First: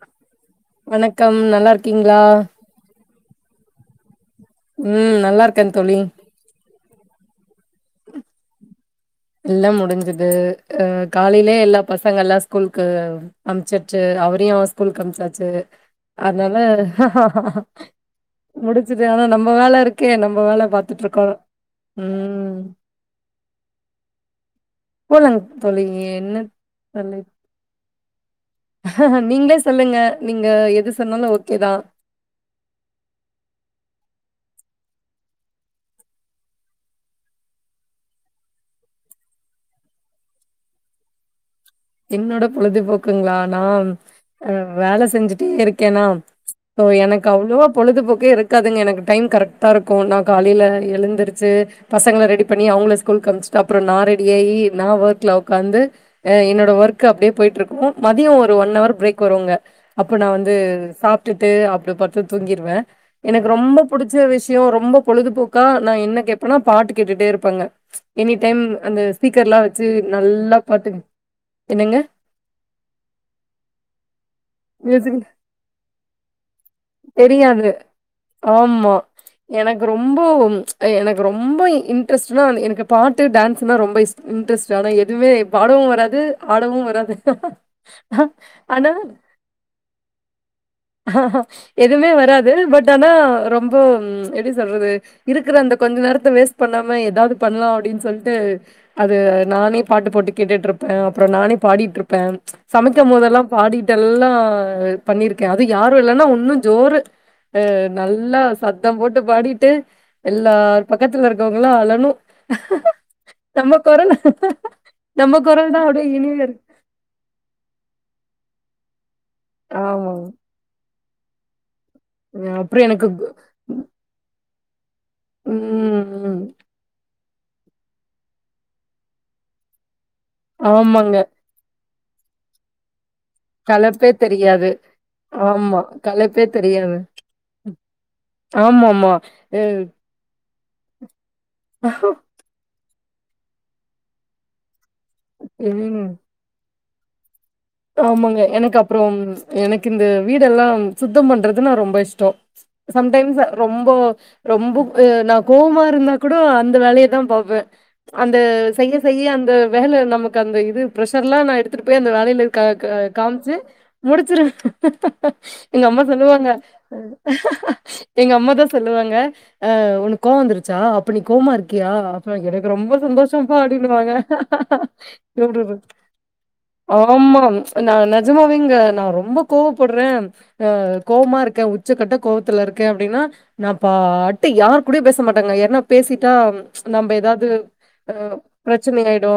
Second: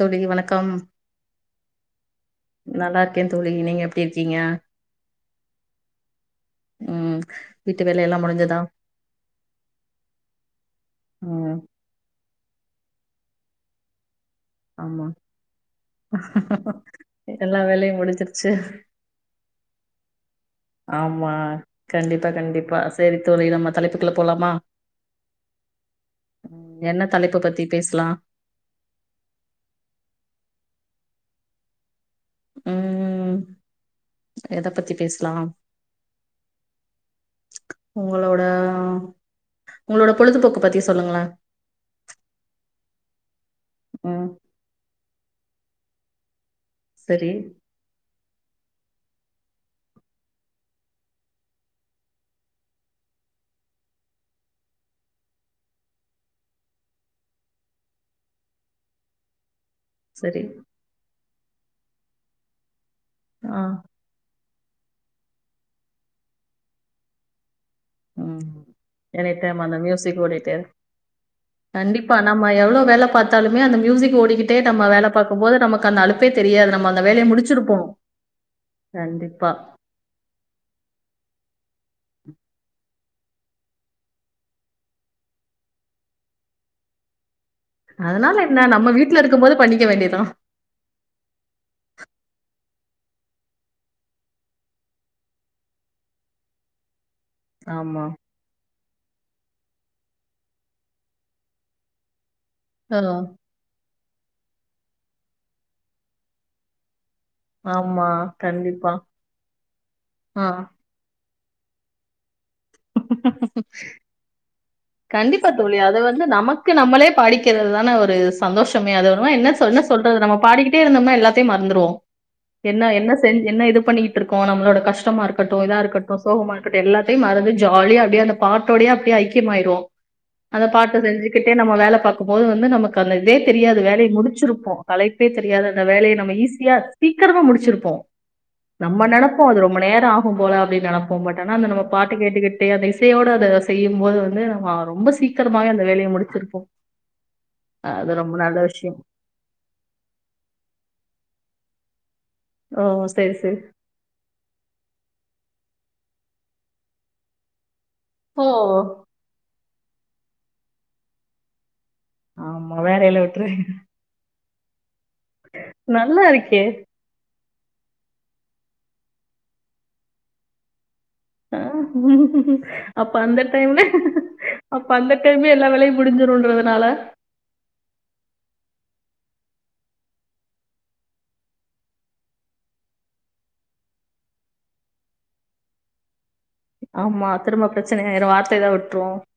தோழி வணக்கம் வணக்கம் நல்லா இருக்கீங்களா நல்லா இருக்கே தோழி நீங்க எப்டி இரு உம் நல்லா இருக்கே தோழி ம் வீட்டு வேலயெல்லா முடிஞ்சுதா எல்லா முடிஞ்சுது அஹ் காலைலே ம் எல்லா பசங்கெல்லா ஸ்கூல் கு அம்ச்சிட்டு அவர் ரயு ஸ்கூல்க்கு ஆமா அம்ச்சாச்சு அத்னால எல்லா வேலையு முடிஞ்சிருச்சு முடிச்சுட்டே ஆனா நம்ம வேல இருக்கே வேல பாத்துட்டு இருக்கோ ஆமா கண்டிப்பா ம் கண்டிப்பா சேரி தோழி நம்ம தலைப்புக்குள்ள போலாமா போலாங் தோழி என்ன தலைப் ஸ்லா நீங்ளே சொல்லுங்க நீங்க எது சொன்னாலு ஓகே தா உம் எத பத்தி பேஸ்லா உங்களோட உங்களோட பொழுதுபோக்கு பத்தி சொல்லுங்களே என்னோட பொழுதுபோக்குங்களா நான் ம் ஆ வேலை செஞ்சு இருக்கேனா சோ எனக்கு சரி அவ்ளோவா பொழுதுபோக்கே இருக் ருக்காதுங்க எனக்கு டைம் கரெக்டா இருக்கும் நான் காலைல எழுந்துருச்சு பசங்கள ரெடி பண்ணி அவங்க ஸ்கூல்க்கு அனுப்சிட்டு அப்பறம் நான் ரெடியாயி நான் ஒர்க்ல உக்காந்து என்னோட என்னோட ஒர்க் அப்படியே போயிட்டு இருக்கும் மதியம் ஒரு ஒன் அவர் பிரேக் வருவங்க அப்ப நான் சரி வந்து சாப் விட்டுட்டு அப்டி படுத்து தூங்கிடுவே எனக்கு ஆ ரொம்ப புடிச்ச விஸ் விஸயம் ரொம்ப பொழுதுபோக்கா நான் என்ன கேப்பனா பாட்டு கேட்டுட்டே இருப்பேங்க எனி ம் டைம் அந்த எனி டைம் ஸ்பீக்கர்லாம் அந்த வச்சு மியூசிக் ஓடிட்டே நல்லா பாட்டு என்னங்க? கண்டிப்பா நம்ம எவ்வளவு வேலை பாத்தாலுமே அந்த மியூசிக் ஓடிக்கிட்டே நம்ம வேலை மியூசிக் பாக்கும் போது நமக்கு அந்த அழுப்பே தெரியாது நம்ம அந்த வேலைய தெரியாது. முடிச்சிருப்போம் ஆமா. கண்டிப்பா எனக்கு ரொம்ப ம், எனக்கு ரொம்ப இன்ட்ரெஸ்ட்னா எனக்கு பாட்டு டான்ஸ்னா ரொம்ப இஸ் இன்ட்ரஸ்ட் ஆனா எதுமே பாடவும் வராது ஆடவும் வராது அதனால என்ன நம்ம வீட்ல இருக்கும் போது பண்ணிக்க வேண்டிதுதான் ஆஹ்ஹ எதுவுமே வராது பட் ஆனா ரொம்ப எப்டி சொல்றது இருக்குற அந்த கொஞ்ச நேரத்தை வேஸ்ட் பண்ணாம ஏதாவது பண்ணலாம் ஆமா அப்டின்னு சொல்ட்டு அது நானே பாட்டு போட்டு கேட்டுட்டுருப்பன் அப்றம் நானே பாடிட்டுருப்பன் ஆ சமைக்கும் போதெல்லாம் பாடி எல்லாம் பண்ணிர்க் ஓகே அது யாரும் இல்லனா உன்னு ஜோரு ஆ ஆமா நல்லா கண்டிப்பா சத்தம் போட்டு பாடிட்டு ஆ எல்லார் பக்கத்துல இருக் கவங்களா அழனும் நம்ப கொரோனா கண்டிப்பா தோழி அது வந்து நமக்கு நம்மளே பாடிக்கிறது தான ஒரு சந் சந்தோஷமே அது ஆமா என்ன சொன்ன என்ன சொல்றது ஆமாங்க நம்ம பாடிக்கிட்டே இருந்தோம்னா எல்லாத்தையும் மறந்துருவோம் அப்றோ என்ன எனக்கு என்ன கு- செஞ் என்ன இது பண்ணிட்டு இருக்கோம் நம்மளோட கஷ்டமா இருக்கட்டு இதா இருக்கட்டு ம் சோகமா இருக்கட்டு எல்லாத்தையும் மறந்து ஜாலியா அப்டியே அந்த பாட்டோடயே அப்டிய ஐக்கியமாய்டுவோம் [inaudible] அதபாட்டு ஆமாங்க செஞ்சுகிட்டே நம்ம வேல பாக்கும் போது வந்து நமக்கு அந்த இதே தெரியாது வேலைய கலப்பே தெரியாது முடிச்சிருப்போம் தலைப்பே தெரியாது ஆமா அந்த வேலைய நம்ம கலப்பே ஈஸியா தெரியாது சீக்கிரமா முடிச்சிருப்போம் நம்ம ஆமாமா நினப்போம் அது அ ரொம்ப நேரம் ஆகும் போல அப்படின்னு நினப்போம் பட் ஆனா அ நம்ம பாட்டு கேட்டுக்கிட்டே அ சேயோட அத செய்யும் போது வந்து மா ரொம்ப சீக்கிரமாவே அந்த ம் வேலைய முடிச்சிருப்போ ஆமாங்க எனக்கு விஷயம். அப்புறம் எனக்கு இந்த வீடெல்லாம் சுத்தம் பண்றது நா ரொம்ப இஷ் தோ ஓ! சரி, சம்டைம்ஸ் சரி. ரொம்ப ரொம்ப அ நா கோவமா இருந்தா கூட அந்த வேலைய தா பாப்பே அந்த ஓ! செய்ய செய்ய அந்த வேல நமக்கு அந்த இது ப்ரெஷர்ல்லா நா எடுத்துட்டு போய் அந்த வேல க ஆமா க வேலையில விட்டுரு. காமிச்சு முடிச்சிரு எங்க அம்மா நல்லா சொல்லுவாங்க இருக்கே! அ எங்க அம்மா தா சொல்லுவாங்க ஆ உனுக் கோவோ வந்துருச்சா அப்ப நீ கோவமா ஆ இருக்கியா அப்ப எனக்கு ரொம்ப அப்ப அந்த சந்தோஷப்பா டைம்ல அப்டினு வாங்க அப்ப அந்த டைம்லயே எல்லா [unintelligible] வேலையும் முடிஞ்சிருன்றதுனால ஆமா ஆஹ் நெஜமாவேங்க நா ரொம்ப கோவப்படுறே அஹ் கோவமா இருக்கே உச்சக்கட்ட கோவத்துல இருக்க அப்டின்னா நா பாட்டு யாரு கூடயு பேச மாட்டாங்க யார்ன்னா பேசிட்டா நம்ம ஆமா ஏதாவது திரும்ப பிரச்சனை ஆயிரும். அஹ் வார்த்தை தான் பிரச்சனை விட்டுரும். ஆயிடு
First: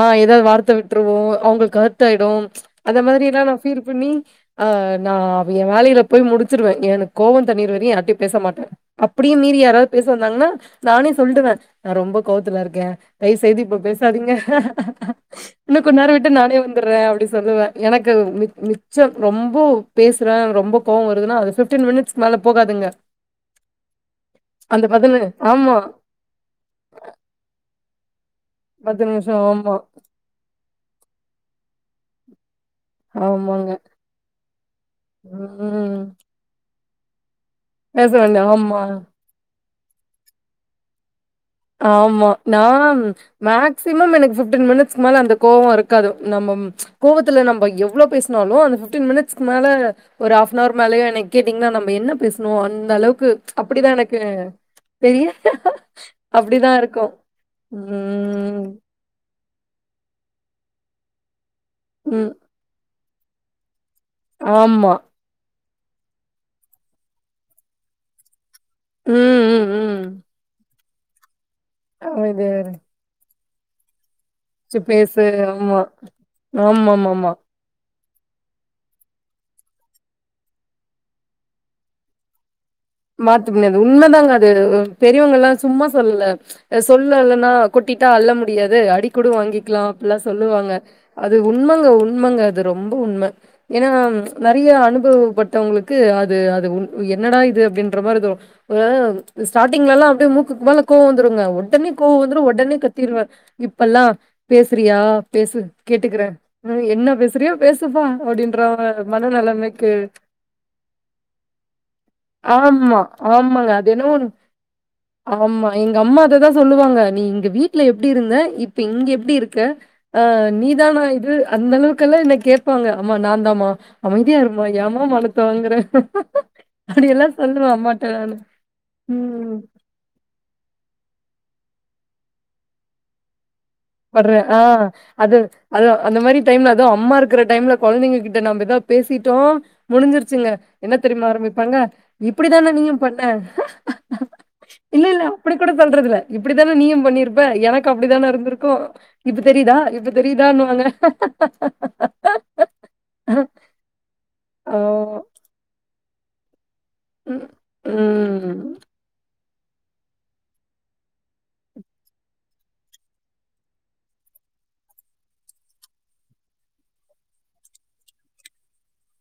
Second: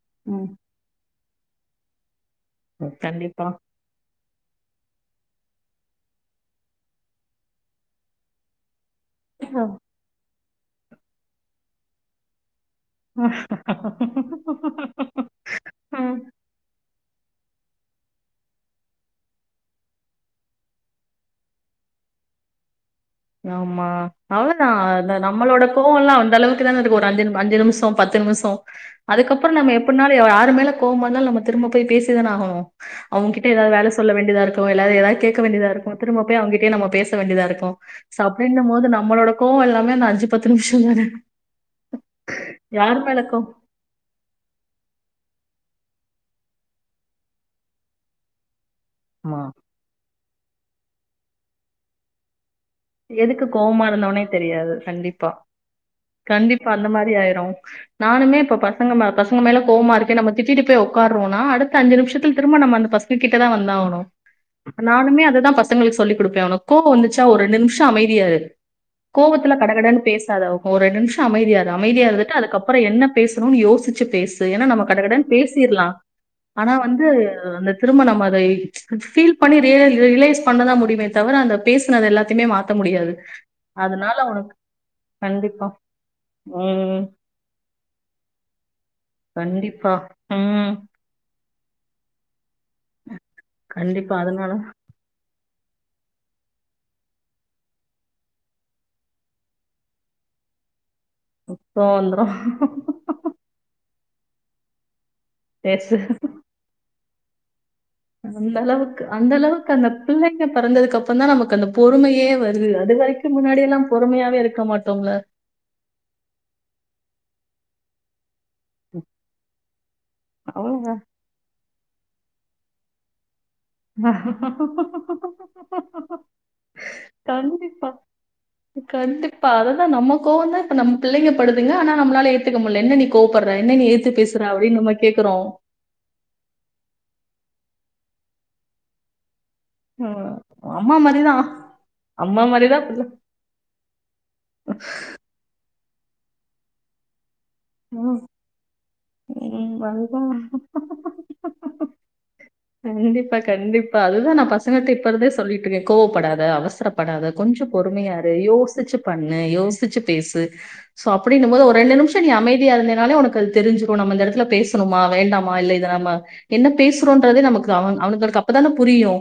ஆஹ் ம். ஏதாவது வார்த்த விட்டுருவோ அவங்களுக்கு ஹர்ட் டாயிடும் அந்த மாதிரி எல்லா கண்டிப்பா. நா ஃபீல் பண்ணி ஆஹ் நா என் வேலையில போய் முடிச்சிருவே எனக்கு கோவம் தனியிர வரையு யார்ட்டயு பேச மாட்டே அப்டியு மீறி யாராவது பேச வந்தாங்கன்னா நானே சொல்டுவே நா ரொம்ப கோவத்துல இருக் கே தயவுசெய்து இப்ப பேசாதீங்க இன்னு கொஞ்ச நேரோ ம். விட்டு நானே வந்துடுறே சொல்லுவே எனக்கு மி மிச்சம் ரொம்போ பேசுறே ரொம்ப கோவம் வருதுன்னா அது பிப்டீன் மினிட்ஸ்க்கு மேல போகாதுங்க ஆமா அவ்வளோதா அந்த பதினு நம்மளோட ஆமா கோவம் எல்லா அந்தளவுக்கு தானே ஒரு அஞ்சு அஞ்சு நிமிஷம் பத் துமிஸ் பத்து நிமிஷோ அதுக்கப்புறோ நம்ம ஆமா எப்டினாலு யாரு மேல கோவமா இருந்தாலு நம்ம திரும்ப போய் பேசி இதுனாகு அவங்ககிட்ட ஆமாங்க ஏதாவது வேல சொல்ல வேண்டியதா இருக்கு எல்லாரு ஏதாது கேட்க வேண்டியதா இருக்கு ம் திரும்ப போய் அவங்கிட்டயே நம்ம பேச வேண்டியதாருக் கு பேச ச வேண்டிய அப்டினும் ஆமா போது நம்மளோட கோ ஓ எல்லாமே நா அஞ்சு பத்து நிமிஷம் தானே ஆமா நா மேக்சிமம் எனக்கு பிப்டின் மினிட்ஸ்க்கு மேல அந்த கோவோ இருக்காது நம்ம கோவத்துல நம்ம எவ்வளோ பேசினாலு அது ஃபிஃப்டின் ஆமா. மினிட்ஸ்க்கு மேல ஒரு ஹாஃப்னவர் மேலே என்ன கேட்டீங்கன்னா நாம்ப என்ன பேச ஓ அந்த அளவுக்கு எதுக்கு கோவமா அப்படிதான் எனக்கு இருந்தோம்னே தெரியாது. பெரிய கண்டிப்பா. கண்டிப்பா அந்த மாரி ஆயிரும் நானுமே இப்ப ம், பசங்க மே ப சங்க மேல கோவமா இருக்கே நம்ம திட்டிட்டு போய் உக்கார்றோனா அடுத் த அஞ்சு ம். நிமிஷத்தில திரும்ப நம்ம அந்த பச ங்ககிட்டதா வந்தாவனும் ஆமா. நானுமே அதுதா பச ங்களுக்கு சொல்லி கொடுப்பே உனக்கு கோவ வந்துச்சா ஒரு நிமிஷ அமைதியா இரு ம், கோவத்துல ம், கட கடன்னு ம். பேசாதா ஒ ஒரு ரெண்டு நிமிஷ அமைதியா இரு அமைதியா இருந்துட்டு அதுக்கப்புற என்ன பேச றோனு யோசிச்சு பேசு ஏனா ச்சு நம்ம கட பேசு. கடனு ஆமா. பேசிர்லாம் ஆனா வந்து ஆமாமாமா. அந்த திரும்ப நம்ம அதை ஃபீல் பண்ணி ரியல ரியலைஸ் பண்ணதா முடியமே தவிர அந்த பேசனது எல்லாத்தையுமே மா மாத்த முடியாது உண்மதாங்க அது பெரியவங்க எல்லா கண்டிப்பா. சும்மா சொல்லல ம். சொல்லலன்னா கொட்டிட்டா அள்ள முடியாது அடி கூட வாங்கிக்கலாம் கண்டிப்பா. அப்படிலா ம். சொல்லுவாங்க அது உண்மங்க உண்மங்க அது ரொம்ப உண்ம ஏன்னா கண்டிப்பா அதனால நெறய அனுபவப்பட் த்தவங்களுக்கு அது அது உ என்னடா இது டின்ற மாதிரி தோணு ஒரு ஸ்டாட்டிங்லலாம் அப்படியே மூக்குக்கு மேல கோவ வந்துருங்க உடனே கோவம் கோவ வந்துரும் வந்துரு உடனே கத்திருவே ப்பல்லாம் பேசறியா பேசு கேட்டுக்கற உன்னால என்ன பேச அந்த அளவுக்கு அந்த அளவுக்கு அந்த மனநெலைமைக்கு பிள்ளைங்க பெறந்ததுக்கு அப்புறந் தா நமக்கு அந்த பொறுமையே வரு ஆமா ஆமாங்க அது என்னவோ உ இருக்க மாட்டோம்ல ஆமா எங்க அம்மா அத தா சொல்லுவாங்க நீ இங்க வீட்டுல எப்படி இருந்த இப்ப இங்க எப்டி இருக்க ஆஹ் நீதானா அவ்வளவுதான் இது அந்த அளவுக்கு க்கலா என்ன கேப்பாங்க அம்மா நா ந்தா மா அமைதியா இருமா ஏமா மானத்த வாங்கற அப்படியெல்லா கண்டிப்பா கண்டிப்பா அததா நம்ம கோவந்தா இப்ப நம்ம பிள்ளைங்க படுதுங்க ஆனா நம்மளால ஏத்துக்க முடியல என்ன நீ கோவப்பட படுறே ஆ அது அதா அந்த மாரி டைம்ல அது அம்மா இருக்கிற டைம்ல கொழந்தைங்ககிட்ட நம்ப் எதாத் பேசிட்டோ ஹம், முடிஞ்சிருச்சுங்க என்ன அம்மா தெரிமா மாதிரிதான் ஆரம்பிப்பாங்க அம்மா இப்படி தானே மாதிரிதான் நீயு பிள்ளை பண்ண இல்ல இல்ல அப்படி கூட [unintelligible] இப்படித்தானே நீயு பண்ணியிருப் இப்ப எனக்கு அப்டித்தான இருந்திருக் ம் வந்தா கண்டிப்பா கண்டிப்பா அதுதா நான் பசங்கிட் ஓ! இப்பறதே சொல்லிட்ருக்கே கோவப்படாத அவசரப் படாத ம். கொஞ்சோ பொறுமையா இரு ம். யோசிச்சு பண் யோசிச்சு பேசு சோ அப்டினும் போது ஒரு ரெண்டு நிம்ஷோ நீ அமைத் [inaudible] இருந்தனாலே உனக்கு அது தெரிஞ்சிறோ நம்ம இந்த எடத்துல பேசணுமா வேண்டாமா இல்ல இத நாம்ம என்ன பேசுறோன்றது நமக்கு அவங் அவ அவனுக்கு அப்பதான புரியு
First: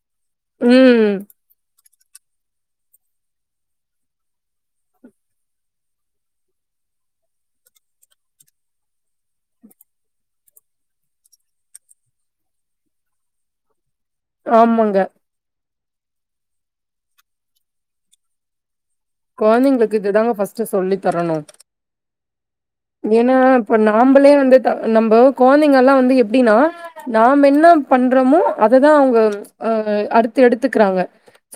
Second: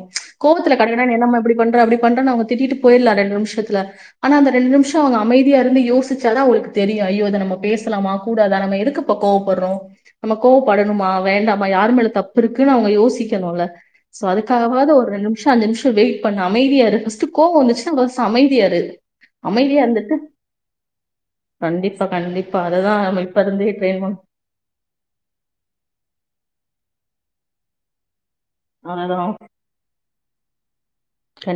கோவத்துல கடகடன்னு ம். என்ன மா இப்டி பண்ற அப்டி [unintelligible] அவுங்க திட்டிட்டு போய்ட்லா ரெண்ட் நிமிஷத்துல ஆனா அந்த ரெண்ட் நிம்ஷோ அவுங்க அமைதிய இருந்து யோசிச்சா தா அவ்ளுக்கு தெரியு ஐயோ இத நாம பேசலாமா கூடாதா நாம எதுக் இப்ப கோவப்பட்றோ நம் கோவப்படணுமா வேண்டாமா யாரு மேல தப்பு இருக்குன்னு அவுங்க யோசிக்கணுல்ல சோ அதுக்காகவது ஆமாங்க. ஒரு ரெண்டு நிஷோ அஞ்சு நிஷோ வெயிட் பண்ணு அமைதியா இரு ஃபஸ்ட்டு கோவு வந்துச்சுனாஃபஸ் அமைதியா இரு அமைதியா கொழந்தைங்ளுக்கு இது இருந்துட்டு தாங்க பஸ்ட்டு சொல்லி தரணு [unintelligible] இப்ப அத தா [unintelligible] ஏனா இப்ப நாம்பளே வந்து த நம்போ கொழந்தைங்கில்லா வந்து எப்டினா நாம் என்னம் பண்றோமோ அத தா பண்ணணும் அவுங்க அததான் அ அடுத்து எடுத்துக்கிறாங்க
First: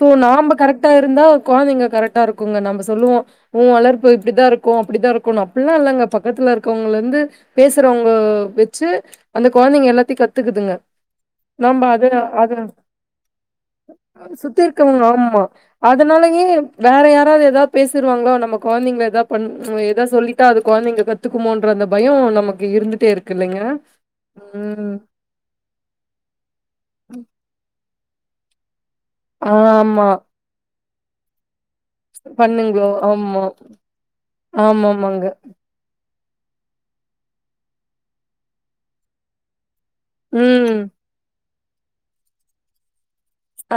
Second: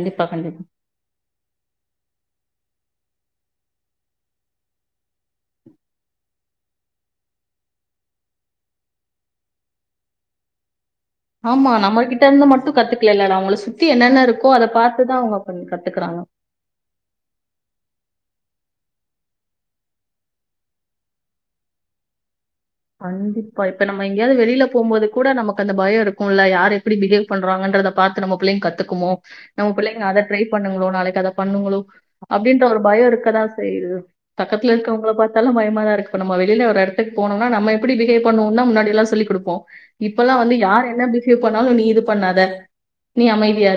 சோ நாம்ப கண்டிப்பா கரெக்டா இருந்தா கொழந்தைங்க கரெக்டா இருக்குங்க நம்ப சொல்லுவோ உ வளர்ப்பு இப்டி தா இருக்கு அப்டி தா இருக்குனு அப்பில்லாஇ ல்லங்க பக்கத்துல இருக்கவங்களுந்து பேசுறவங்க வெச்சு அந்த கொழந்தைங்க எல்லாத்தையு கத்துக்குதுங்க ஆமா நம்ப நம்ம அது கிட்ட இருந்து அது மட்டும் கத்துக்கல அவங்கள சுத்தி என்னென்ன இருக்கோ சுத்தி அதை இருக்கவங்க பார்த்துதான் அவங்க ஆமா பண்ணி கத்துக்கிறாங்க அதனாலயே வேற யாராவ்து எதாவ் பேசிருவாங்ளோ நம்ம கொழந்தைங்ளா எதா பண்ண எதா சொல்லிட்டா அது கொழந்தைங்க கத்துக்குமோன்ற அந்த பயோ நமக்கு இருந்துட்டே இருக்கு கண்டிப்பா இல்லைங்க இப்ப நம்ம எங்கயாவ்து வெளில ம் போமோது கூட நமக் அந்த பயோ இருக்கோல்ல யார் எப்படி பிஹேவ் பண்றாங்கன்றத பாத்து நம் பிள்ளயு க துக்குமோ நம்ம பிள்ளைங்க ஆமா அத ட்ரை பண்ணுங்ளோ நாளைக்கு அத பண்ணுங்களோ அப்டின்ற ஒரு பண்ணுங்களோ பயோ இருக்க தா ஆமா செய்யுது பக்கத்துல இருக்கவங்ள ஆமாமாங்க பாத்தாலு பயமாதா இருக்கு இப்ப நம்ம வெளில ஒரு எடத்துக் போணுன் நம்ம எப்படி பிஹேவ் பண்ணுவோன் தா முன்னாடி எல்லா சொல்லி குடுப்போ இப்பெல்லா வந்து ம் யார் என்ன பிஹேவ் எது பண்ணாலும் நீ இது பண்ணாத நீ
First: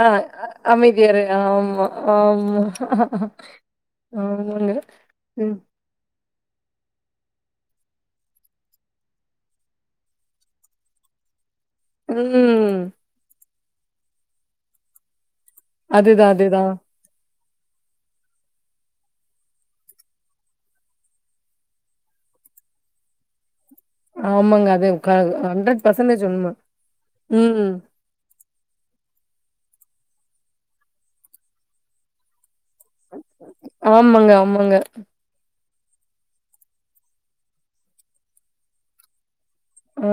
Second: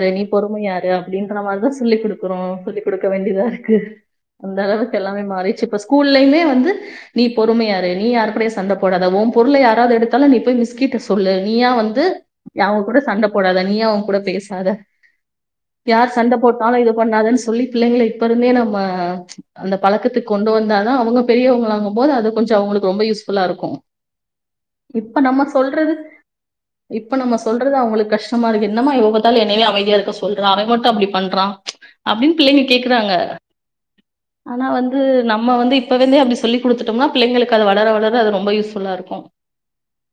ஆ நீ பொறுமையாரு அமைதியாரு அப்டின்ற மாரிதா ஆமா சொல்லி குடுக்குறோ ஆமா சொல்லி குடுக்க வேண்டியதாருக்கு ஆமாங்க அந்தளவுக்கு எல்லாமே ம் மாறிச்சு இப்ப ஸ்கூல்லயுமே வ ந்து நீ பொறுமையாரு நீ யார்கூடய ஸ் சண்ட போடாத ஓ பொருள யாராவ்து எடுத்தாலு நீ மிஸ்கிட்ட சொல்லு நீயா வந்து ய ம் அவுங்க கூட சண்ட போடாதன் நீயூ அவங்கூட பேசாத யார் அதுதா சண்ட அதுதா போட்டாலு இது பண்ணாதன் ஸ் சொல்லி பிள்ளைங்கள இப்பருந்தே நம்ம அந்த பழக்கத்துக்கொண்டு வந்தாதா அவுங்க பெரியவங்களாகும் போது அத கொஞ்சோ அவங்களுக் ரொம்ப யூஸ் ஃபுல்லாருக்கு ஆமாங்க அது க இப்ப நம்ம ஹண்ட்ரட் சொல்றது பர்சன்டேஜ் உண்ம இப்ப நம்ம ம் சொல்றது அவங்களுக் கஷ்டமாருக்கு என்னமா எப்ப பாத்தாலு என்னயவே அமைத் யாருக்க சொல்ற அவன் மட்டு அப்டி பண்றா அப்டின்னு பிள்ளைங்க கேக்குறாங்க ஆமாங்க ஆமாங்க ப வந்து அப்டி சொல்லி குடுத்துட்டம்னா பிள்ளைங்களுக் அது வளர வளர் ர அது ரொம்ப யூஸ்ஃபுல்லாருக்கு ஆ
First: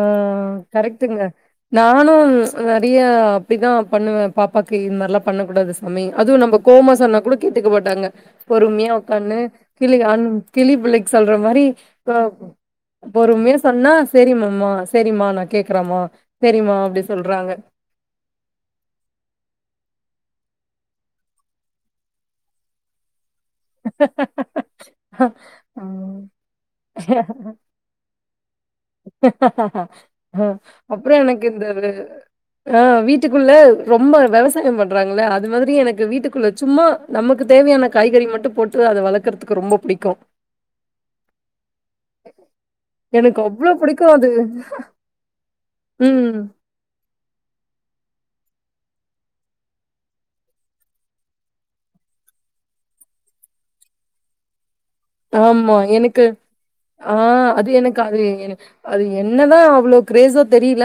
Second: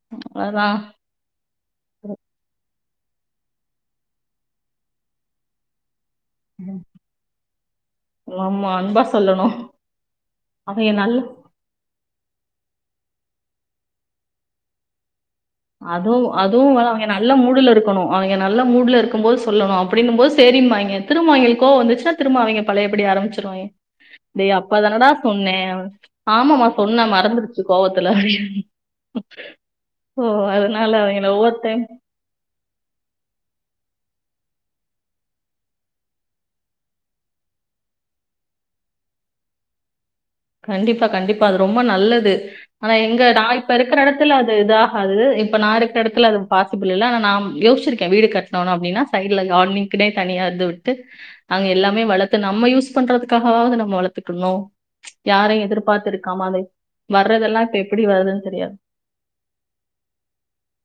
கரெக்டுங்க நானும் அ விய அப்டிதா பண்ணுவே பாப்பாக்கு இது மாத்ரிலா பண்ணக்கூடாது சாமி அதூம் நம்ம கோவமா சொன்னா கூட கேட்டுக்க மாட்டாங்க ஆமா பொறுமையா அன்பா ஒக்கான்னு சொல்லணு கிளி அன் கிளி அவைங்க பிள்ளைக்கு நல்ல சொல்ற மாரி ப பொறுமையா ஸ் சொன்னா ஸ் செரிமம்மா செரிமா நாக் அதும் அதும் வ அவங்க நல்ல மூடுல இருக்கணு அவங்க நல்ல மூடுல இருக்கும் போது சொல்லணு அப்டின்னும் போது ஸ் சரிமாய்ங்க திருமோ அவைங்களுக் கோவந்துச்சுனா திருமோ அவைங்க பழையபடி ஆரம்ப்ச் சுருவாய்ங் டே அப்பதானடா சொன்னே ம். ஆமமா சொன்ன மறந்துருச்சு கோவத்துல ஓ அ அதனால அவைங்கள ஒவ்வொர்டைம் ஆ வீட்டுக்குள்ள ரொம்ப வெவசாயம் பண்றாங்கல்ல அது மாதிரி எனக்கு வீட்டுக்குள்ள சும்மா நமக்கு தேவையான காய்கறி மட்டு போட்டு அத வளக்குறதுக்கு ரொம்போ புடிக்கு கண்டிப்பா கண்டிப்பா அது ரொம்ப நல்லது ஆனா எங்க எனக்கு நா இ அவ்ளோ ப்பருக்கிற பிடிக்கும் எடத்துல அது இது ஆகாது இப்ப நா இருக்க எடத்துல ம். அது பாசிபிள் இல்ல நாம் யோசிச்சிருக்கே வீடுக் கட்னோன் அப்டினா சைடுல கார்ட்னிங்குனே தனியா து விட்டு அங்க எல்லாமே வளத்து நம்ம யூஸ் பண்றதுக்காகவாது நம்ம வளத்துக்கனு ஆமா எனக்கு ஆ வர்றதெல்லாம் அது இப்ப எனக்கு எப்டி ஆவே வருதுன்னு என தெரியாது. அது என்னதா அவ்ளோ க்ரேஸோ தெரியில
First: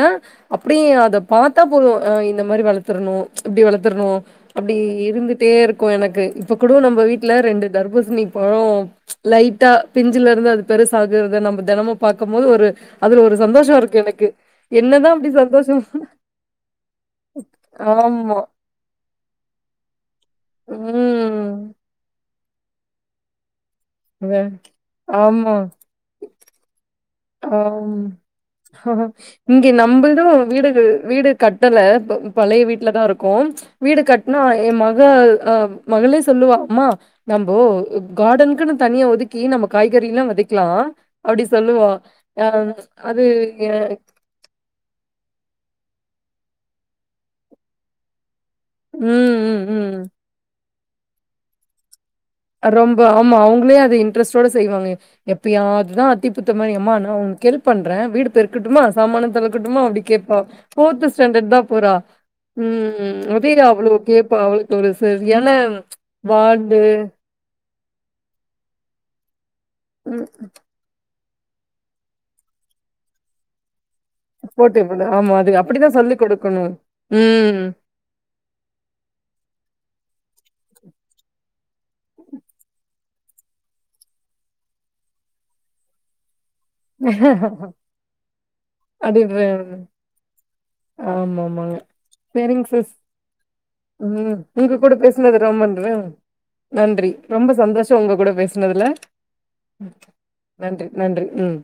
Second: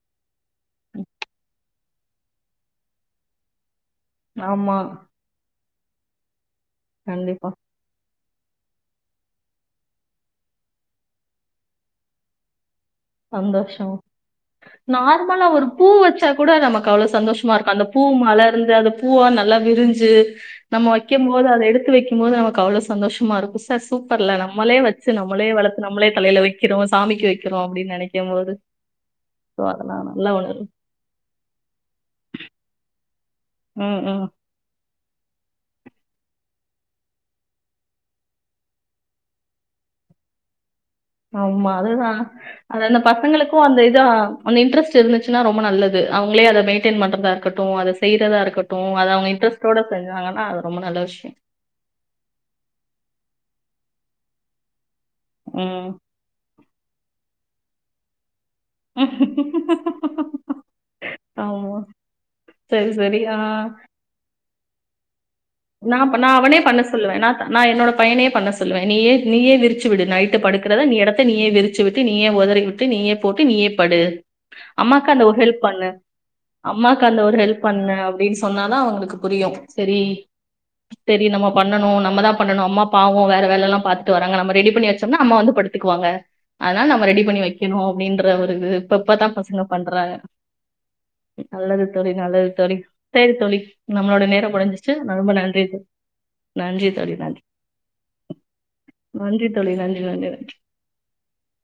அப்டியே அத பாத்தாப் போ இந்த மாரி வளத்துர்ணூ இப்டி வளத் துர்ணூ அப்டி ஆமா, இருந்துட்டேருக் கூ எனக்கு இப்ப கூட நம்ப வீட்ல கண்டிப்பா. ரெண்டு தர்பூஸ்ணி போ லைட்டா பிஞ்சுலருந்து அது பெருசாகுறத நம்ம தெனமு பாக்கும்போது ஒரு அதுல ஒரு சந்தோஷம் சந்தோஷோ இருக்கு எனக்கு. என்னதான் அப்படி நார்மலா ஒரு சந்தோஷம் பூ வச்சா கூட நமக்கு அவ்ளோ சந்தோஷமா இருக்கு அந்த பூ ஆமா. மலர்ந்து அந்த பூவா நல்லா விரிஞ்சு நம்ம வைக்கும் போது அத ம். எடுத்து வைக்கும் போது நம க்கு அவ்ளோ சந்தோஷமா இருக்கு ஸ் த சூப்பர் ல வே நம்மளே வெச்சு நம்மளே ஆமா. வளத்து நம்மளே தலையில வெக்கிறோ சாமி கி வெக்கிறோ ம் இங்கே அதெல்லாம் நல்ல நம்பல்துன்னு உணர்வு வீடு வீடு கட்டல ப பழைய வீட்டுல தா இருக் கோம் ம் வீடு ம் கட்னா எ மக அ மகளே சொல்லுவா அம்மா நம்போ காடனுக்குன்னு தனியா ஒதுக்கி நம்ம காய்கறில்லா வெதைக்கலா அப்டி சொல்லுவா அ அது அந்த பசங்களுக்கோ அந்த இதா அந்த இன்ட்ரெஸ்ட் இருந்துச்சுன்னா ரொம்ப நல்லது து அவுங்களே அத மெயின்டென் பண்றதா இருக்கட்டு அத செய்யறதா இருக்கட்டு ட்டு அத அவுங்க ம் ம் இன்டரெஸ்டோட ம் செஞ்சாங்கன்னா அத ரொம்ப நல்லா விஷயு ரொம்ப ஆமா அவுங்களே அத இன்ட்ரெஸ்டோட செய்வாங்க எப்பயாது ம் தா அத்தி பூத்த மாரி யம்மா நா ஊன் ஹெல்ப் பண்ற வீடு பெருக்கட்டுமா சமானத் தொலக்கட்டுமா அப்டி கேப்பா ஃபோர்த் ஸ்டாண்டர்ட் தா ஆமா போறா சரி சரி ம் ஆ அவயே அவ்ளோ கேப்பா ஒரு சர் என்ன நா நா அவனே வாண்டு பண்ண சொல்லுவே நா நா என்னோட பையனே பண்ண சொல்லுவே நீயே நீயே விரு ரிச்சு விடு ம் நைட்டு படுக்கறத நீ எடத் நீயே விரிச்சிவிட்டு நீயே ஒதறிவிட்டு நீயே போட்டு நீயேப் படு சப்போர்ட்டிவ்னா அம்மாக்கு அந்த ஆமா. ஒரு அது ஹெல்ப் பண்ணு அப்படிதான் சொல்லிக் குடுக்கணும். அம்மாக்கு அந்த ஒரு ம். ஹெல்ப் பண்ணு அப்டின்னு சொன்னாதா அவுங்களுக்கு புரியு செரி சேரி நம்ம பண்ணணு நம்ம தா பண்ணணு அம்மா பாவோ வேற வேல எல்லா பாத்துட்டு வராங்க நம்ம ரெடி பண்ணி வெச்சோம்னா அம்மா வந்து படுத்துக்குவாங்க அதனால நம்ம ரெடி பண்ணி வெக்கணு அப்டின்ற ஒரு இது இப்ப அது இப்பதா வ பசங்க பண்றாங்க ஆமாமாங்க. நல்லது தோலி, நல்லது சரிங்க தோலி சிஸ். சேரி தோலி நம்மளோட நேரோ முடிஞ்சிருச்சு இன்னொரு தடவ பண்றே நன்றி ரொம்ப சந்தோஷோ உங்க கூட பேசுனதுல நன்றி தோழி நன்றி நன்றி நன்றி நன்றி ம்